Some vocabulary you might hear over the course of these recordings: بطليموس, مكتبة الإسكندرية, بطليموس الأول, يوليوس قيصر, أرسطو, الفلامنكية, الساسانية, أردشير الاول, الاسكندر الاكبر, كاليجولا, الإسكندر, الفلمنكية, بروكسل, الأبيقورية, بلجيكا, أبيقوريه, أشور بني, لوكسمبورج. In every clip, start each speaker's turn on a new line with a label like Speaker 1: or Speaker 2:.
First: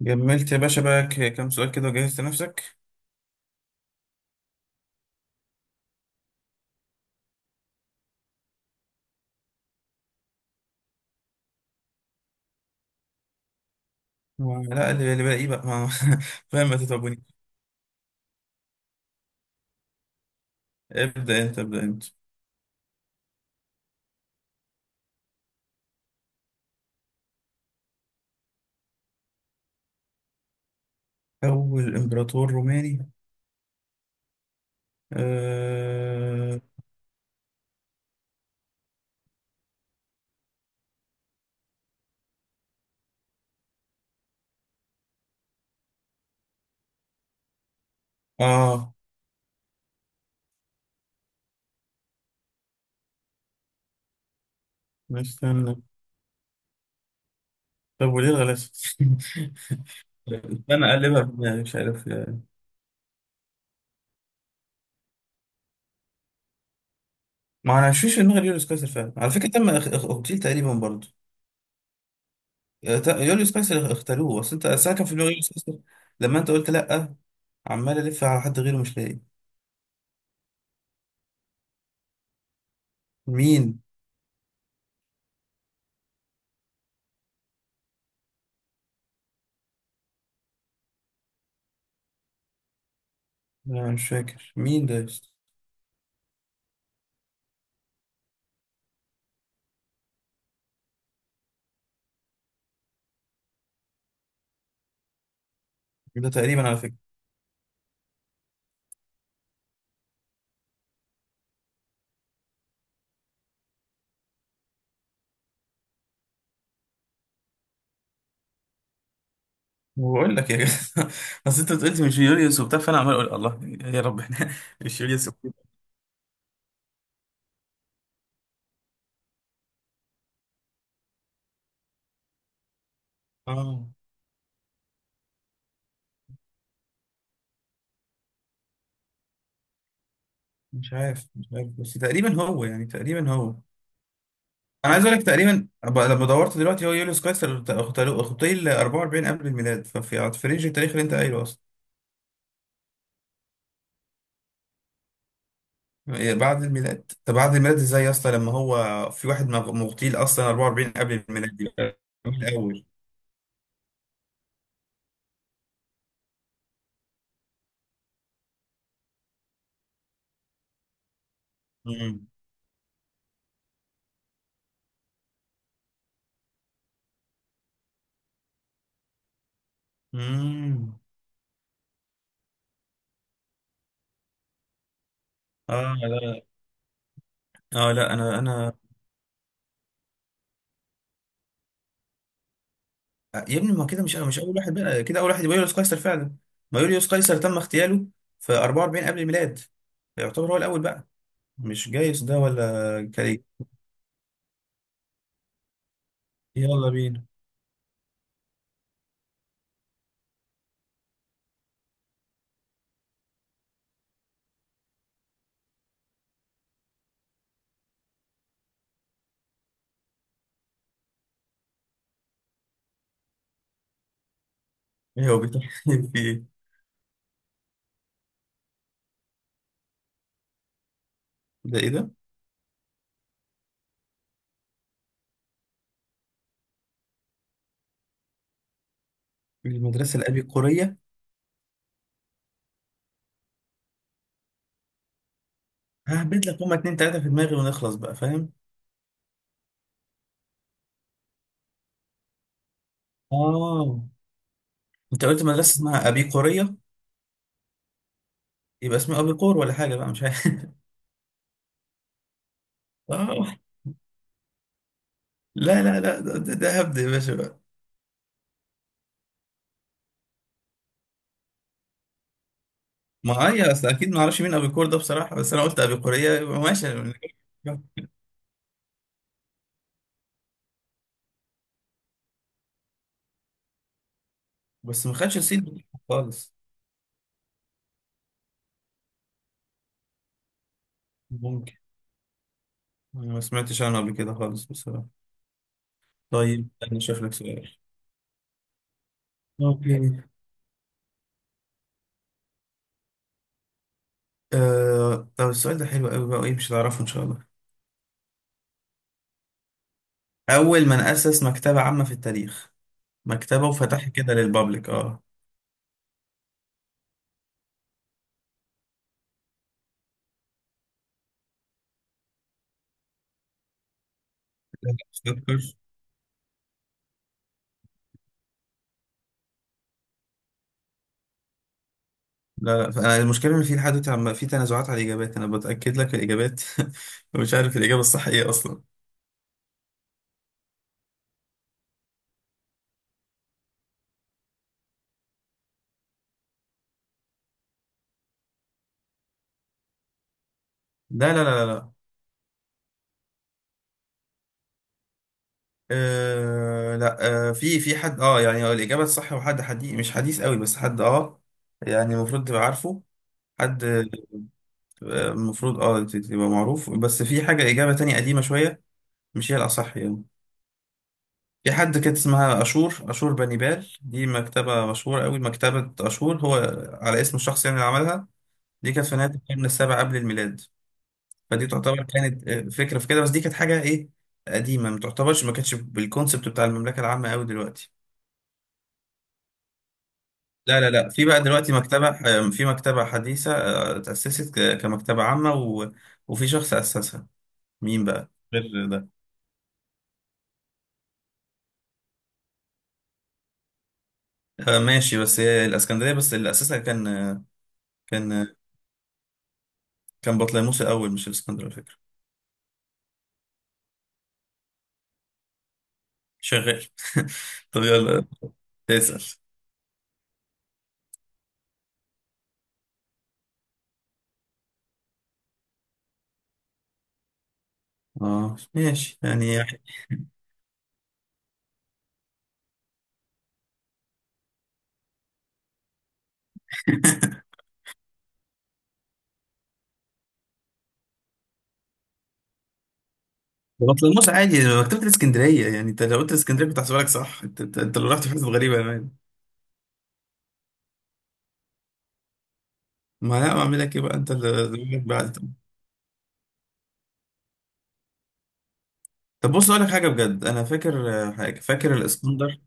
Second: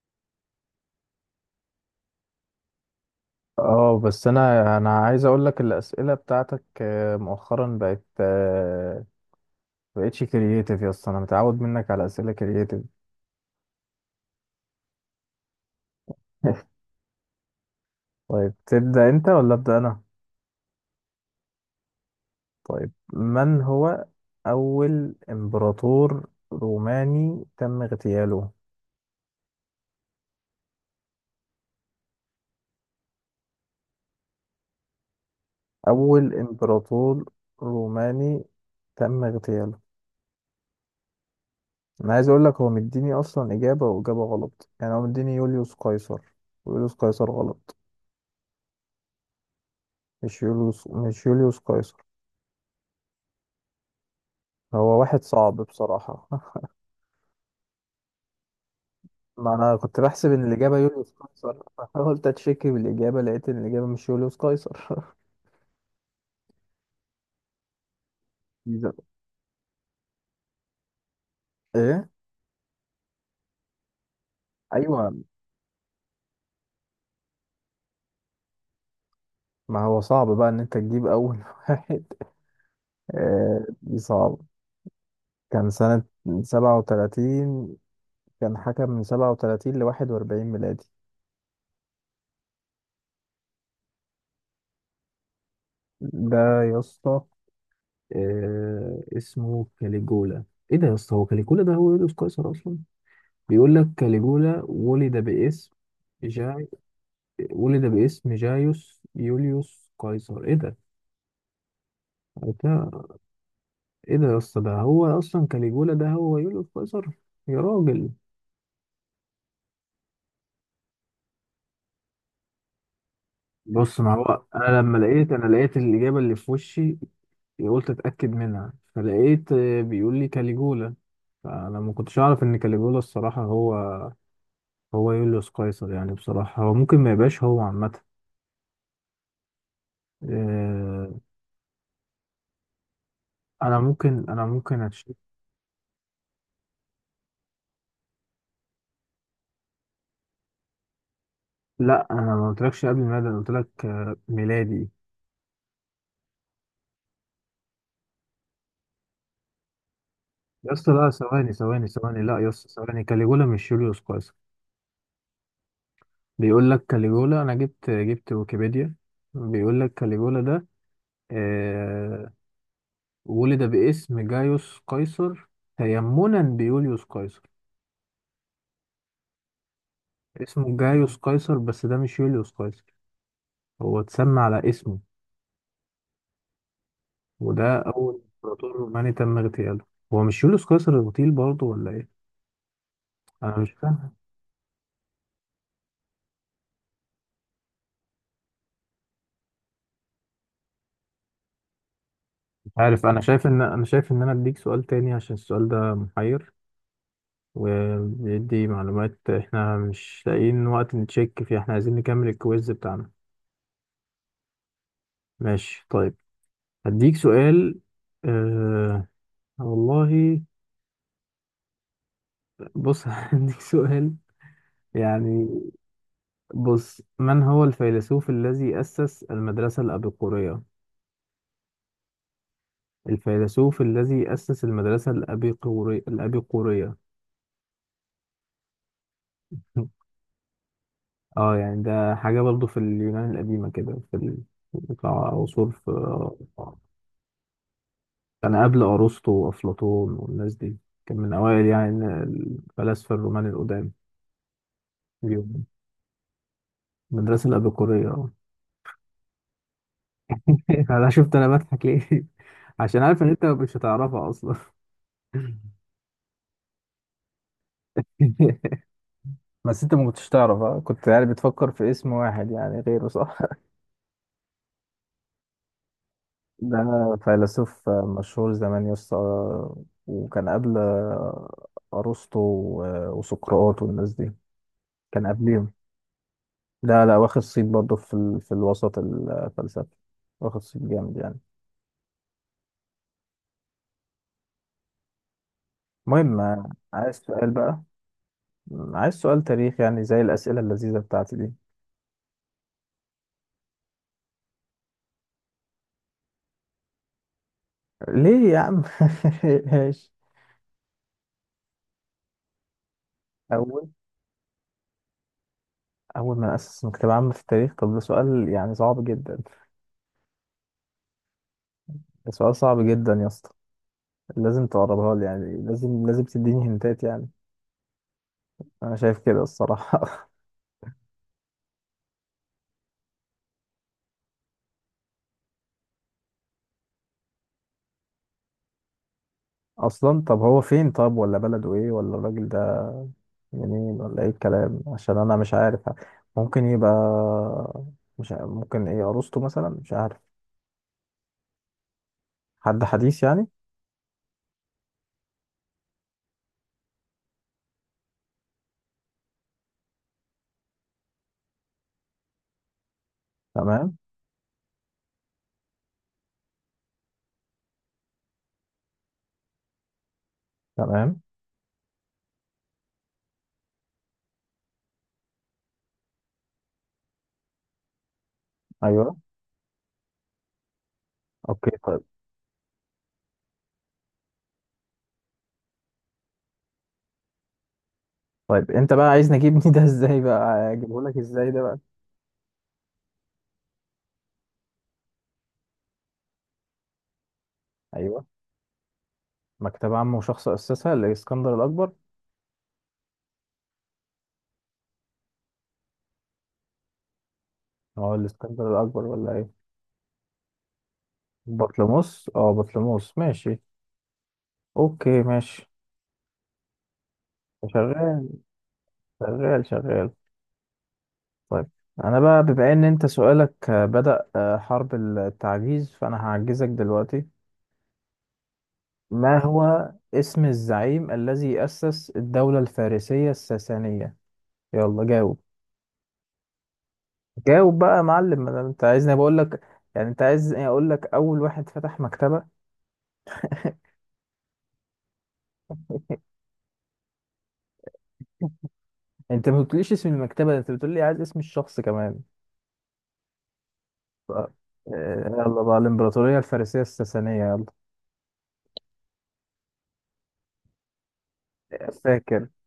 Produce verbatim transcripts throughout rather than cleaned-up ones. Speaker 1: جملت يا باشا بقى ك- كام سؤال كده وجهزت نفسك.
Speaker 2: اه، بس انا انا عايز اقول لك الاسئله بتاعتك، آه، مؤخرا بقت آه، بقتش كرييتيف يا اسطى. انا متعود منك على اسئله كرييتيف.
Speaker 1: و- لا اللي اللي باقي بقى ما فاهم، ما تتعبوني.
Speaker 2: طيب، تبدا انت ولا ابدا انا؟
Speaker 1: ابدأ انت ابدأ انت.
Speaker 2: طيب، من هو اول امبراطور روماني تم اغتياله؟
Speaker 1: أول إمبراطور روماني،
Speaker 2: اول
Speaker 1: آه.
Speaker 2: امبراطور روماني تم اغتياله. انا عايز اقول لك، هو مديني اصلا اجابه واجابه غلط، يعني هو مديني يوليوس قيصر، ويوليوس قيصر غلط.
Speaker 1: آه.
Speaker 2: مش يوليوس مش يوليوس قيصر. هو واحد صعب
Speaker 1: استنى،
Speaker 2: بصراحة.
Speaker 1: طب وليه الغلاسة؟
Speaker 2: ما أنا كنت بحسب إن الإجابة
Speaker 1: استنى
Speaker 2: يوليوس
Speaker 1: أقلبها في
Speaker 2: قيصر،
Speaker 1: دماغي، مش عارف.
Speaker 2: فحاولت أتشكي بالإجابة، لقيت إن الإجابة مش يوليوس قيصر.
Speaker 1: ما أنا مش فيش في دماغي يوليوس قيصر
Speaker 2: جيزة.
Speaker 1: فعلا على فكرة، تم اخ- اخ- اغتيل تقريبا برضه.
Speaker 2: إيه؟
Speaker 1: آه، ت- يوليوس قيصر اختاروه، بس أنت أصل أنا كان في
Speaker 2: أيوة.
Speaker 1: دماغي يوليوس قيصر لما أنت قلت لأ، عمال ألف على حد غيره مش لاقي.
Speaker 2: ما هو صعب بقى إن أنت تجيب أول واحد. آه،
Speaker 1: مين؟
Speaker 2: دي صعب. كان سنة سبعة وتلاتين. كان حكم من سبعة وتلاتين لواحد وأربعين ميلادي.
Speaker 1: أنا مش فاكر مين ده يا اسطى؟
Speaker 2: ده يا اسطى، آه، اسمه كاليجولا. إيه ده يا اسطى، هو كاليجولا ده هو يوليوس قيصر أصلا؟ بيقول لك كاليجولا ولد باسم
Speaker 1: ده
Speaker 2: جاي
Speaker 1: تقريبا على فكرة.
Speaker 2: ولد باسم جايوس يوليوس قيصر. ايه ده؟ ده- ايه ده يا اسطى، ده هو اصلا كاليجولا، ده هو يوليوس قيصر؟ يا راجل.
Speaker 1: بقول لك يا جدع اصل انت قلت مش يوليوس وبتاع، فانا عمال اقول الله
Speaker 2: بص،
Speaker 1: يا
Speaker 2: ما
Speaker 1: رب
Speaker 2: هو
Speaker 1: احنا
Speaker 2: انا لما
Speaker 1: مش يوليوس
Speaker 2: لقيت انا
Speaker 1: وكده.
Speaker 2: لقيت الاجابه اللي في وشي، قلت اتاكد منها، فلقيت آه، بيقول لي كاليجولا. فانا ما كنتش اعرف ان كاليجولا الصراحه هو
Speaker 1: اه
Speaker 2: هو يوليوس قيصر. يعني بصراحه هو ممكن ما يبقاش هو عامه.
Speaker 1: مش
Speaker 2: آه،
Speaker 1: عارف، مش عارف، بس تقريبا هو يعني تقريبا هو.
Speaker 2: انا ممكن انا ممكن
Speaker 1: انا
Speaker 2: أتش...
Speaker 1: عايز اقول لك تقريبا، أب- لما دورت دلوقتي هو يوليوس قيصر، اخطيه ال أربعة وأربعين قبل الميلاد، ففي في رينج التاريخ اللي انت قايله اصلا.
Speaker 2: لا، انا ما قلتلكش قبل ميلادي، انا قلتلك آه، ميلادي.
Speaker 1: يعني بعد الميلاد، طب بعد الميلاد ازاي يا اسطى لما هو في واحد مغ- مغتيل اصلا
Speaker 2: يا
Speaker 1: أربعة وأربعين
Speaker 2: اسطى لا،
Speaker 1: قبل
Speaker 2: ثواني
Speaker 1: الميلاد دي.
Speaker 2: ثواني ثواني، لا
Speaker 1: من
Speaker 2: يا اسطى،
Speaker 1: الاول.
Speaker 2: ثواني. كاليجولا مش جوليوس قيصر. بيقول لك كاليجولا، انا جبت جبت ويكيبيديا. بيقول لك كاليجولا ده
Speaker 1: امم.
Speaker 2: آه ولد باسم جايوس قيصر تيمنا بيوليوس قيصر. اسمه
Speaker 1: امم.
Speaker 2: جايوس قيصر، بس ده مش يوليوس قيصر، هو اتسمى على اسمه.
Speaker 1: اه لا،
Speaker 2: وده
Speaker 1: اه لا،
Speaker 2: اول
Speaker 1: انا
Speaker 2: امبراطور
Speaker 1: انا
Speaker 2: روماني تم اغتياله. هو مش يوليوس قيصر اغتيل برضه ولا ايه؟
Speaker 1: آه،
Speaker 2: انا
Speaker 1: يا
Speaker 2: مش
Speaker 1: ابني، ما كده
Speaker 2: فاهم.
Speaker 1: مش انا مش اول واحد، بقى كده اول واحد يبقى يوليوس قيصر فعلا. ما يوليوس قيصر تم اغتياله في أربعة وأربعين قبل الميلاد، يعتبر هو الاول بقى، مش جايوس ده
Speaker 2: مش عارف،
Speaker 1: ولا
Speaker 2: انا
Speaker 1: كاري.
Speaker 2: شايف ان، انا شايف ان انا اديك سؤال تاني عشان السؤال ده محير
Speaker 1: يلا بينا.
Speaker 2: وبيدي معلومات احنا مش لاقيين وقت نتشيك فيه، احنا عايزين نكمل الكويز بتاعنا. ماشي طيب، هديك سؤال. اه، والله. بص، هديك سؤال
Speaker 1: ايه هو
Speaker 2: يعني.
Speaker 1: بيتكلم في ايه؟
Speaker 2: بص، من هو الفيلسوف الذي أسس المدرسة الأبيقورية؟
Speaker 1: ده ايه ده؟
Speaker 2: الفيلسوف الذي أسس المدرسة الأبيقوري الأبيقورية.
Speaker 1: المدرسه الابي قوريه؟
Speaker 2: اه، يعني ده حاجة برضو في اليونان القديمة كده، في ال- بتاع عصور في.
Speaker 1: ههبد لك، هما اتنين تلاته في دماغي ونخلص بقى، فاهم؟
Speaker 2: كان قبل أرسطو وأفلاطون والناس دي. كان من أوائل يعني الفلاسفة الرومان القدام.
Speaker 1: اه. انت قلت
Speaker 2: اليوم
Speaker 1: مدرسه اسمها ابي قوريه،
Speaker 2: المدرسة الأبيقورية، اه.
Speaker 1: يبقى اسمها ابي قور ولا حاجه بقى، مش عارف.
Speaker 2: أنا شفت أنا بضحك ليه؟ عشان عارف إن أنت
Speaker 1: اه
Speaker 2: مش هتعرفها أصلا.
Speaker 1: لا لا لا، ده, ده ده هبد يا باشا.
Speaker 2: بس انت ما كنتش تعرف، ها؟ كنت يعني بتفكر في اسم واحد يعني غيره، صح؟
Speaker 1: ما هي اصل اكيد ما اعرفش مين ابيكور ده بصراحه، بس انا قلت ابيقوريه يبقى
Speaker 2: ده
Speaker 1: ماشي.
Speaker 2: فيلسوف مشهور زمان يا اسطى، وكان قبل ارسطو و- وسقراط والناس دي.
Speaker 1: بس ما
Speaker 2: كان
Speaker 1: خدش الصيت
Speaker 2: قبلهم.
Speaker 1: بتاعها خالص.
Speaker 2: لا لا، واخد صيت برضه في ال... في الوسط الفلسفي. واخد صيت جامد يعني.
Speaker 1: ممكن. أنا ما سمعتش عنه قبل كده خالص بصراحه.
Speaker 2: المهم،
Speaker 1: طيب
Speaker 2: آه،
Speaker 1: انا
Speaker 2: عايز
Speaker 1: شايف لك
Speaker 2: سؤال
Speaker 1: سؤال.
Speaker 2: بقى. م، عايز سؤال تاريخ يعني، زي
Speaker 1: اوكي.
Speaker 2: الأسئلة اللذيذة بتاعتي دي.
Speaker 1: آه... طب السؤال ده حلو قوي بقى، وايه مش هتعرفه ان شاء الله.
Speaker 2: ليه يا عم؟ ماشي.
Speaker 1: اول من اسس مكتبه عامه في التاريخ، مكتبه
Speaker 2: أول،
Speaker 1: وفتحها كده للبابليك. اه.
Speaker 2: أول ما أسس مكتبة عامة في التاريخ؟ طب ده سؤال يعني صعب جدا. ده سؤال صعب جدا يا اسطى. لازم
Speaker 1: لا،
Speaker 2: تقربها لي
Speaker 1: لا
Speaker 2: يعني،
Speaker 1: أفكر.
Speaker 2: لازم لازم تديني هنتات يعني. أنا شايف كده الصراحة.
Speaker 1: لا لا، فأنا المشكله ان في لحد دلوقتي عم- في تنازعات على الاجابات، انا بتاكد لك الاجابات ومش عارف الاجابه الصح ايه اصلا.
Speaker 2: اصلا طب هو فين، طب ولا بلده ايه، ولا الراجل ده منين، ولا ايه الكلام؟ عشان انا مش عارف. ممكن يبقى مش عارف. ممكن ايه، عروسته مثلا، مش عارف.
Speaker 1: لا لا لا لا.
Speaker 2: حد حديث يعني.
Speaker 1: آه لا، آه في في حد اه، يعني هو الإجابة الصح هو حد حديث، مش حديث قوي بس حد اه، يعني المفروض تبقى عارفه. حد
Speaker 2: تمام.
Speaker 1: آه، المفروض اه ت- تبقى معروف، بس في حاجة إجابة تانية قديمة شوية، مش هي الأصح يعني.
Speaker 2: تمام.
Speaker 1: في حد كانت اسمها أشور، أشور بني. دي مكتبة مشهورة قوي، مكتبة أشور، هو على اسم الشخص يعني اللي عملها. دي كانت
Speaker 2: ايوه.
Speaker 1: في نهاية القرن السابع قبل الميلاد، فدي
Speaker 2: اوكي طيب.
Speaker 1: تعتبر كانت آه، فكرة في كده، بس دي كانت حاجة إيه، قديمة، ما تعتبرش، ما كانتش بالكونسبت بتاع المملكة العامة قوي دلوقتي.
Speaker 2: طيب انت بقى عايز نجيبني ده ازاي؟ بقى
Speaker 1: لا لا
Speaker 2: اجيبه
Speaker 1: لا،
Speaker 2: لك
Speaker 1: في بقى
Speaker 2: ازاي ده
Speaker 1: دلوقتي
Speaker 2: بقى؟
Speaker 1: مكتبة آه، في مكتبة حديثة آه، اتأسست ك- كمكتبة عامة، و... وفي شخص أسسها، مين
Speaker 2: ايوه.
Speaker 1: بقى غير ده؟
Speaker 2: مكتبة عامة وشخص اسسها، الاسكندر الاكبر.
Speaker 1: آه، ماشي، بس هي الإسكندرية، بس اللي أسسها كان آه،
Speaker 2: هو
Speaker 1: كان آه،
Speaker 2: الاسكندر الاكبر ولا ايه؟
Speaker 1: كان بطليموس الأول مش الإسكندر على فكرة.
Speaker 2: بطليموس، اه بطليموس، ماشي. اوكي ماشي.
Speaker 1: شغال. طب يلا
Speaker 2: شغال.
Speaker 1: تسأل.
Speaker 2: شغال. شغال. طيب، انا بقى بما ان انت سؤالك آه، بدأ آه، حرب التعجيز، فانا هعجزك دلوقتي.
Speaker 1: اه ماشي
Speaker 2: ما
Speaker 1: يعني.
Speaker 2: هو اسم الزعيم الذي أسس الدولة الفارسية الساسانية؟ يلا جاوب. جاوب بقى يا معلم، ما دام انت عايزني بقول لك. يعني انت عايزني اقول لك اول واحد فتح مكتبة؟
Speaker 1: بطليموس عادي مكتبة الإسكندرية، يعني أنت لو قلت الإسكندرية كنت هحسبها لك صح، أنت أنت أنت اللي رحت في حتة غريبة يا مان.
Speaker 2: انت ما قلتليش اسم المكتبة، ده انت بتقول لي عايز اسم الشخص كمان.
Speaker 1: ما لا أعمل لك إيه بقى، أنت
Speaker 2: ف- آه،
Speaker 1: اللي دماغك بعد.
Speaker 2: يلا بقى، الامبراطورية الفارسية الساسانية، يلا.
Speaker 1: طب بص اقول لك حاجه بجد، انا فاكر آه، حاجه، فاكر
Speaker 2: فاكر.
Speaker 1: الاسكندر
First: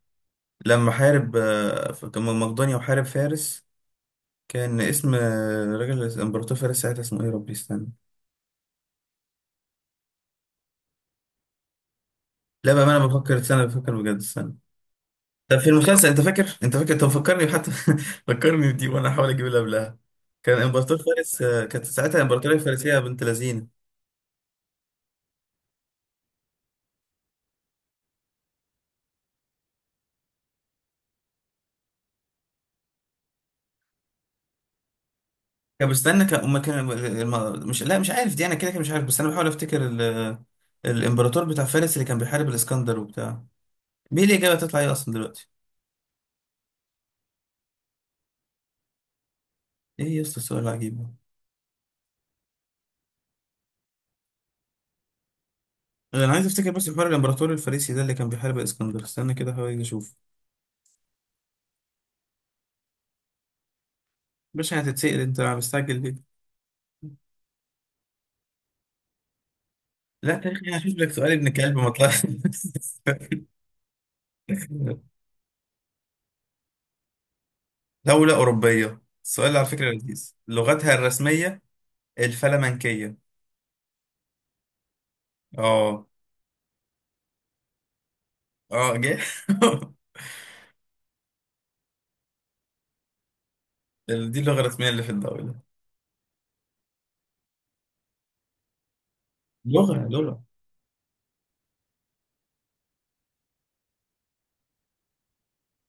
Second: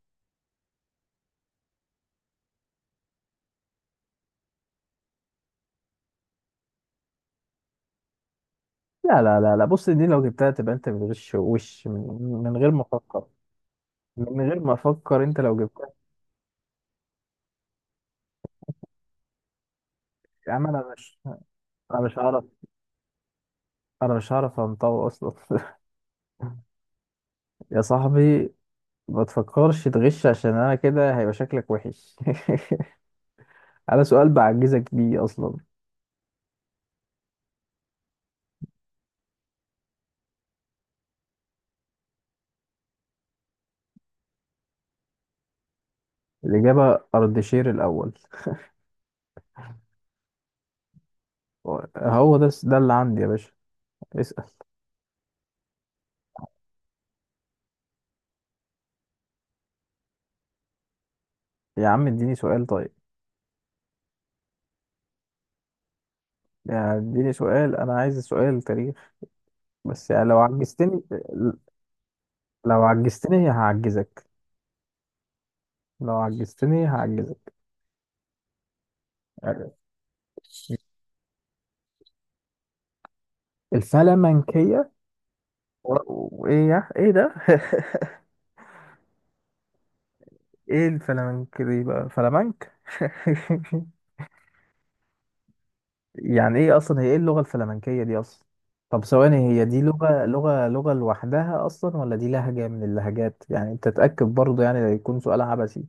Speaker 1: لما حارب آه، في- كان من مقدونيا وحارب فارس. كان اسم آه، راجل الامبراطور فارس ساعتها اسمه ايه، يا ربي استنى.
Speaker 2: لا لا لا لا، بص، دي لو جبتها تبقى انت بتغش، وش من, من غير
Speaker 1: لا بقى، ما انا
Speaker 2: مفكر.
Speaker 1: بفكر، استنى بفكر بجد،
Speaker 2: من
Speaker 1: استنى.
Speaker 2: غير ما افكر، انت لو
Speaker 1: طب في
Speaker 2: جبتها.
Speaker 1: المسلسل انت فاكر، انت فاكر، طب فكرني حتى. فكرني بدي وانا احاول اجيب اللي قبلها.
Speaker 2: يا
Speaker 1: كان
Speaker 2: عم انا
Speaker 1: امبراطور
Speaker 2: مش
Speaker 1: فارس آه، كانت
Speaker 2: انا
Speaker 1: ساعتها
Speaker 2: مش هعرف.
Speaker 1: الامبراطوريه الفارسيه بنت لذينه.
Speaker 2: انا مش هعرف انطوي اصلا. يا صاحبي، ما تفكرش تغش، عشان انا كده هيبقى شكلك وحش على سؤال بعجزك بيه اصلا.
Speaker 1: كان بستنى كان أما كان. الم- مش، لا مش عارف دي، انا كده كده مش عارف، بس انا بحاول افتكر ال- الامبراطور بتاع فارس اللي كان بيحارب الاسكندر وبتاع. مين الإجابة هتطلع إيه أصلا دلوقتي؟
Speaker 2: الاجابه اردشير الاول.
Speaker 1: إيه يا أسطى السؤال العجيب ده؟
Speaker 2: هو ده ده اللي عندي يا باشا. اسال.
Speaker 1: أنا عايز أفتكر بس حوار الإمبراطور الفارسي ده اللي كان بيحارب الإسكندر، استنى كده حاول أشوف.
Speaker 2: يا عم اديني سؤال طيب.
Speaker 1: باشا هتتسأل أنت، أنا مستعجل ليه؟
Speaker 2: يعني اديني سؤال، انا عايز سؤال تاريخ، بس يعني لو
Speaker 1: لا تاريخ، أنا هشوف
Speaker 2: عجزتني،
Speaker 1: لك سؤال ابن كلب ما طلعش.
Speaker 2: لو عجزتني هعجزك. لو عجزتني هعجزك.
Speaker 1: دولة أوروبية، السؤال على فكرة لذيذ، لغتها الرسمية الفلمنكية.
Speaker 2: الفلامنكية. و-
Speaker 1: آه.
Speaker 2: وايه يا، ايه ده؟
Speaker 1: آه جه.
Speaker 2: ايه الفلامنك دي بقى؟ فلامنك.
Speaker 1: دي اللغة الرسمية اللي في الدولة.
Speaker 2: يعني ايه اصلا هي، ايه اللغة الفلامنكية دي اصلا؟ طب ثواني، هي دي
Speaker 1: لغة
Speaker 2: لغة
Speaker 1: لغة.
Speaker 2: لغة لغة لوحدها اصلا، ولا دي لهجة من اللهجات؟ يعني انت تتأكد برضه، يعني لا يكون سؤال عبثي.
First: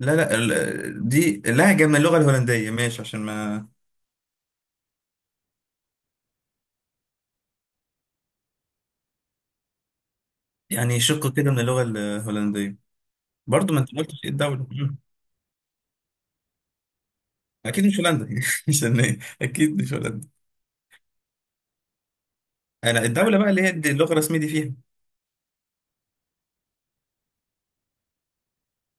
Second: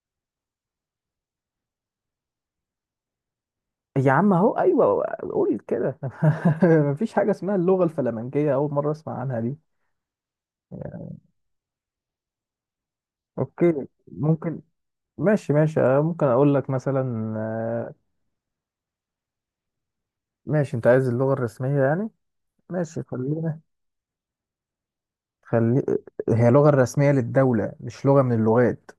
Speaker 1: لا لا، ال- دي لهجة من اللغة الهولندية، ماشي؟ عشان ما،
Speaker 2: يا عم اهو، ايوه، قول كده. مفيش حاجة اسمها اللغة الفلامنكية، اول مرة اسمع عنها دي.
Speaker 1: يعني شق كده من اللغة الهولندية. برضه ما
Speaker 2: اوكي.
Speaker 1: انت قلتش ايه
Speaker 2: ممكن.
Speaker 1: الدولة. مم.
Speaker 2: ماشي ماشي، آه، ممكن اقول لك مثلا،
Speaker 1: اكيد
Speaker 2: آه،
Speaker 1: مش هولندا يعني. عشان ايه اكيد مش هولندا؟
Speaker 2: ماشي، انت عايز اللغة الرسمية يعني؟ ماشي،
Speaker 1: انا الدولة بقى
Speaker 2: خلينا،
Speaker 1: اللي هي دي اللغة الرسمية دي فيها.
Speaker 2: خلي، هي اللغة الرسمية للدولة مش لغة من اللغات.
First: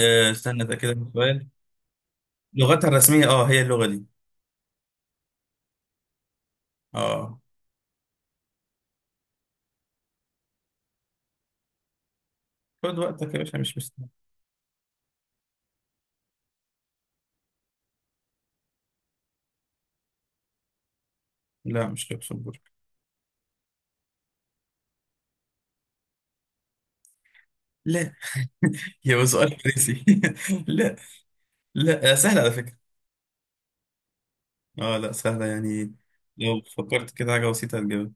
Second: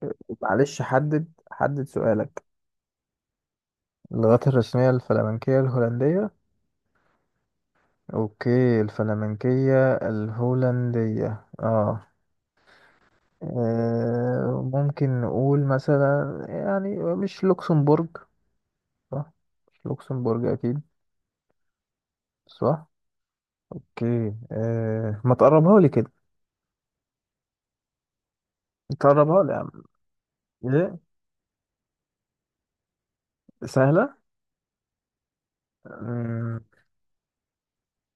Speaker 1: أه استنى
Speaker 2: معلش،
Speaker 1: اتاكد من
Speaker 2: حدد
Speaker 1: السؤال.
Speaker 2: حدد سؤالك.
Speaker 1: لغتها الرسمية اه هي اللغة دي.
Speaker 2: اللغات الرسمية الفلامنكية الهولندية.
Speaker 1: اه.
Speaker 2: اوكي، الفلامنكية الهولندية، اه.
Speaker 1: خد وقتك يا باشا، مش مستني.
Speaker 2: آه، ممكن نقول مثلا، يعني، مش لوكسمبورج، صح؟ مش لوكسمبورج اكيد،
Speaker 1: لا، مش لوكسمبورغ.
Speaker 2: صح. اوكي، آه ما تقربها لي كده،
Speaker 1: لا، يا هو
Speaker 2: تقربها لي
Speaker 1: سؤال
Speaker 2: يا عم.
Speaker 1: فرنسي. لا
Speaker 2: ايه؟
Speaker 1: لا، آه، سهلة على فكرة.
Speaker 2: سهلة.
Speaker 1: اه لا، سهلة يعني. لو فكرت كده حاجة بسيطة هتجيبها.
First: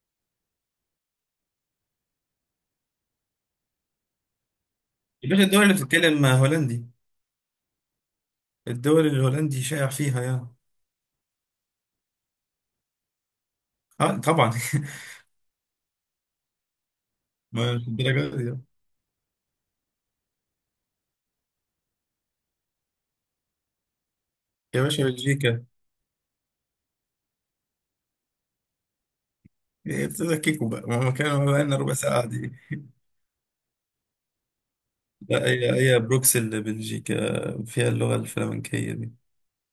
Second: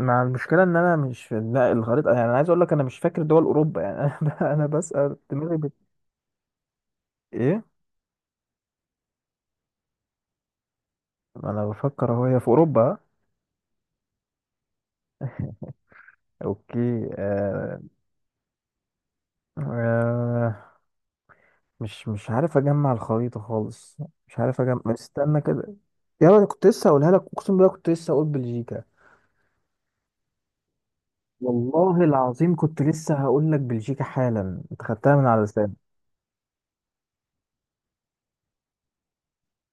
Speaker 2: مع المشكله ان انا مش في، لا الخريطه، يعني انا عايز اقول لك، انا مش فاكر دول اوروبا يعني. انا ب- انا بسال
Speaker 1: يا باشا
Speaker 2: دماغي
Speaker 1: الدول
Speaker 2: بت...
Speaker 1: اللي بتتكلم هولندي،
Speaker 2: ايه.
Speaker 1: الدول اللي الهولندي شائع فيها يعني.
Speaker 2: انا بفكر، هو هي في اوروبا؟
Speaker 1: اه طبعا.
Speaker 2: اوكي.
Speaker 1: ما
Speaker 2: آه...
Speaker 1: مش الدرجة دي.
Speaker 2: آه... مش مش عارف اجمع الخريطه خالص. مش عارف اجمع،
Speaker 1: يا باشا،
Speaker 2: استنى
Speaker 1: بلجيكا.
Speaker 2: كده. يلا، أنا كنت لسه هقولها لك، اقسم بالله كنت لسه هقول بلجيكا.
Speaker 1: هي بتبقى كيكو بقى، ما كان بقى لنا ربع
Speaker 2: والله
Speaker 1: ساعة دي.
Speaker 2: العظيم كنت لسه هقول لك بلجيكا حالا، انت خدتها من على
Speaker 1: لا، هي
Speaker 2: لساني.
Speaker 1: هي بروكسل، بلجيكا فيها اللغة الفلامنكية دي.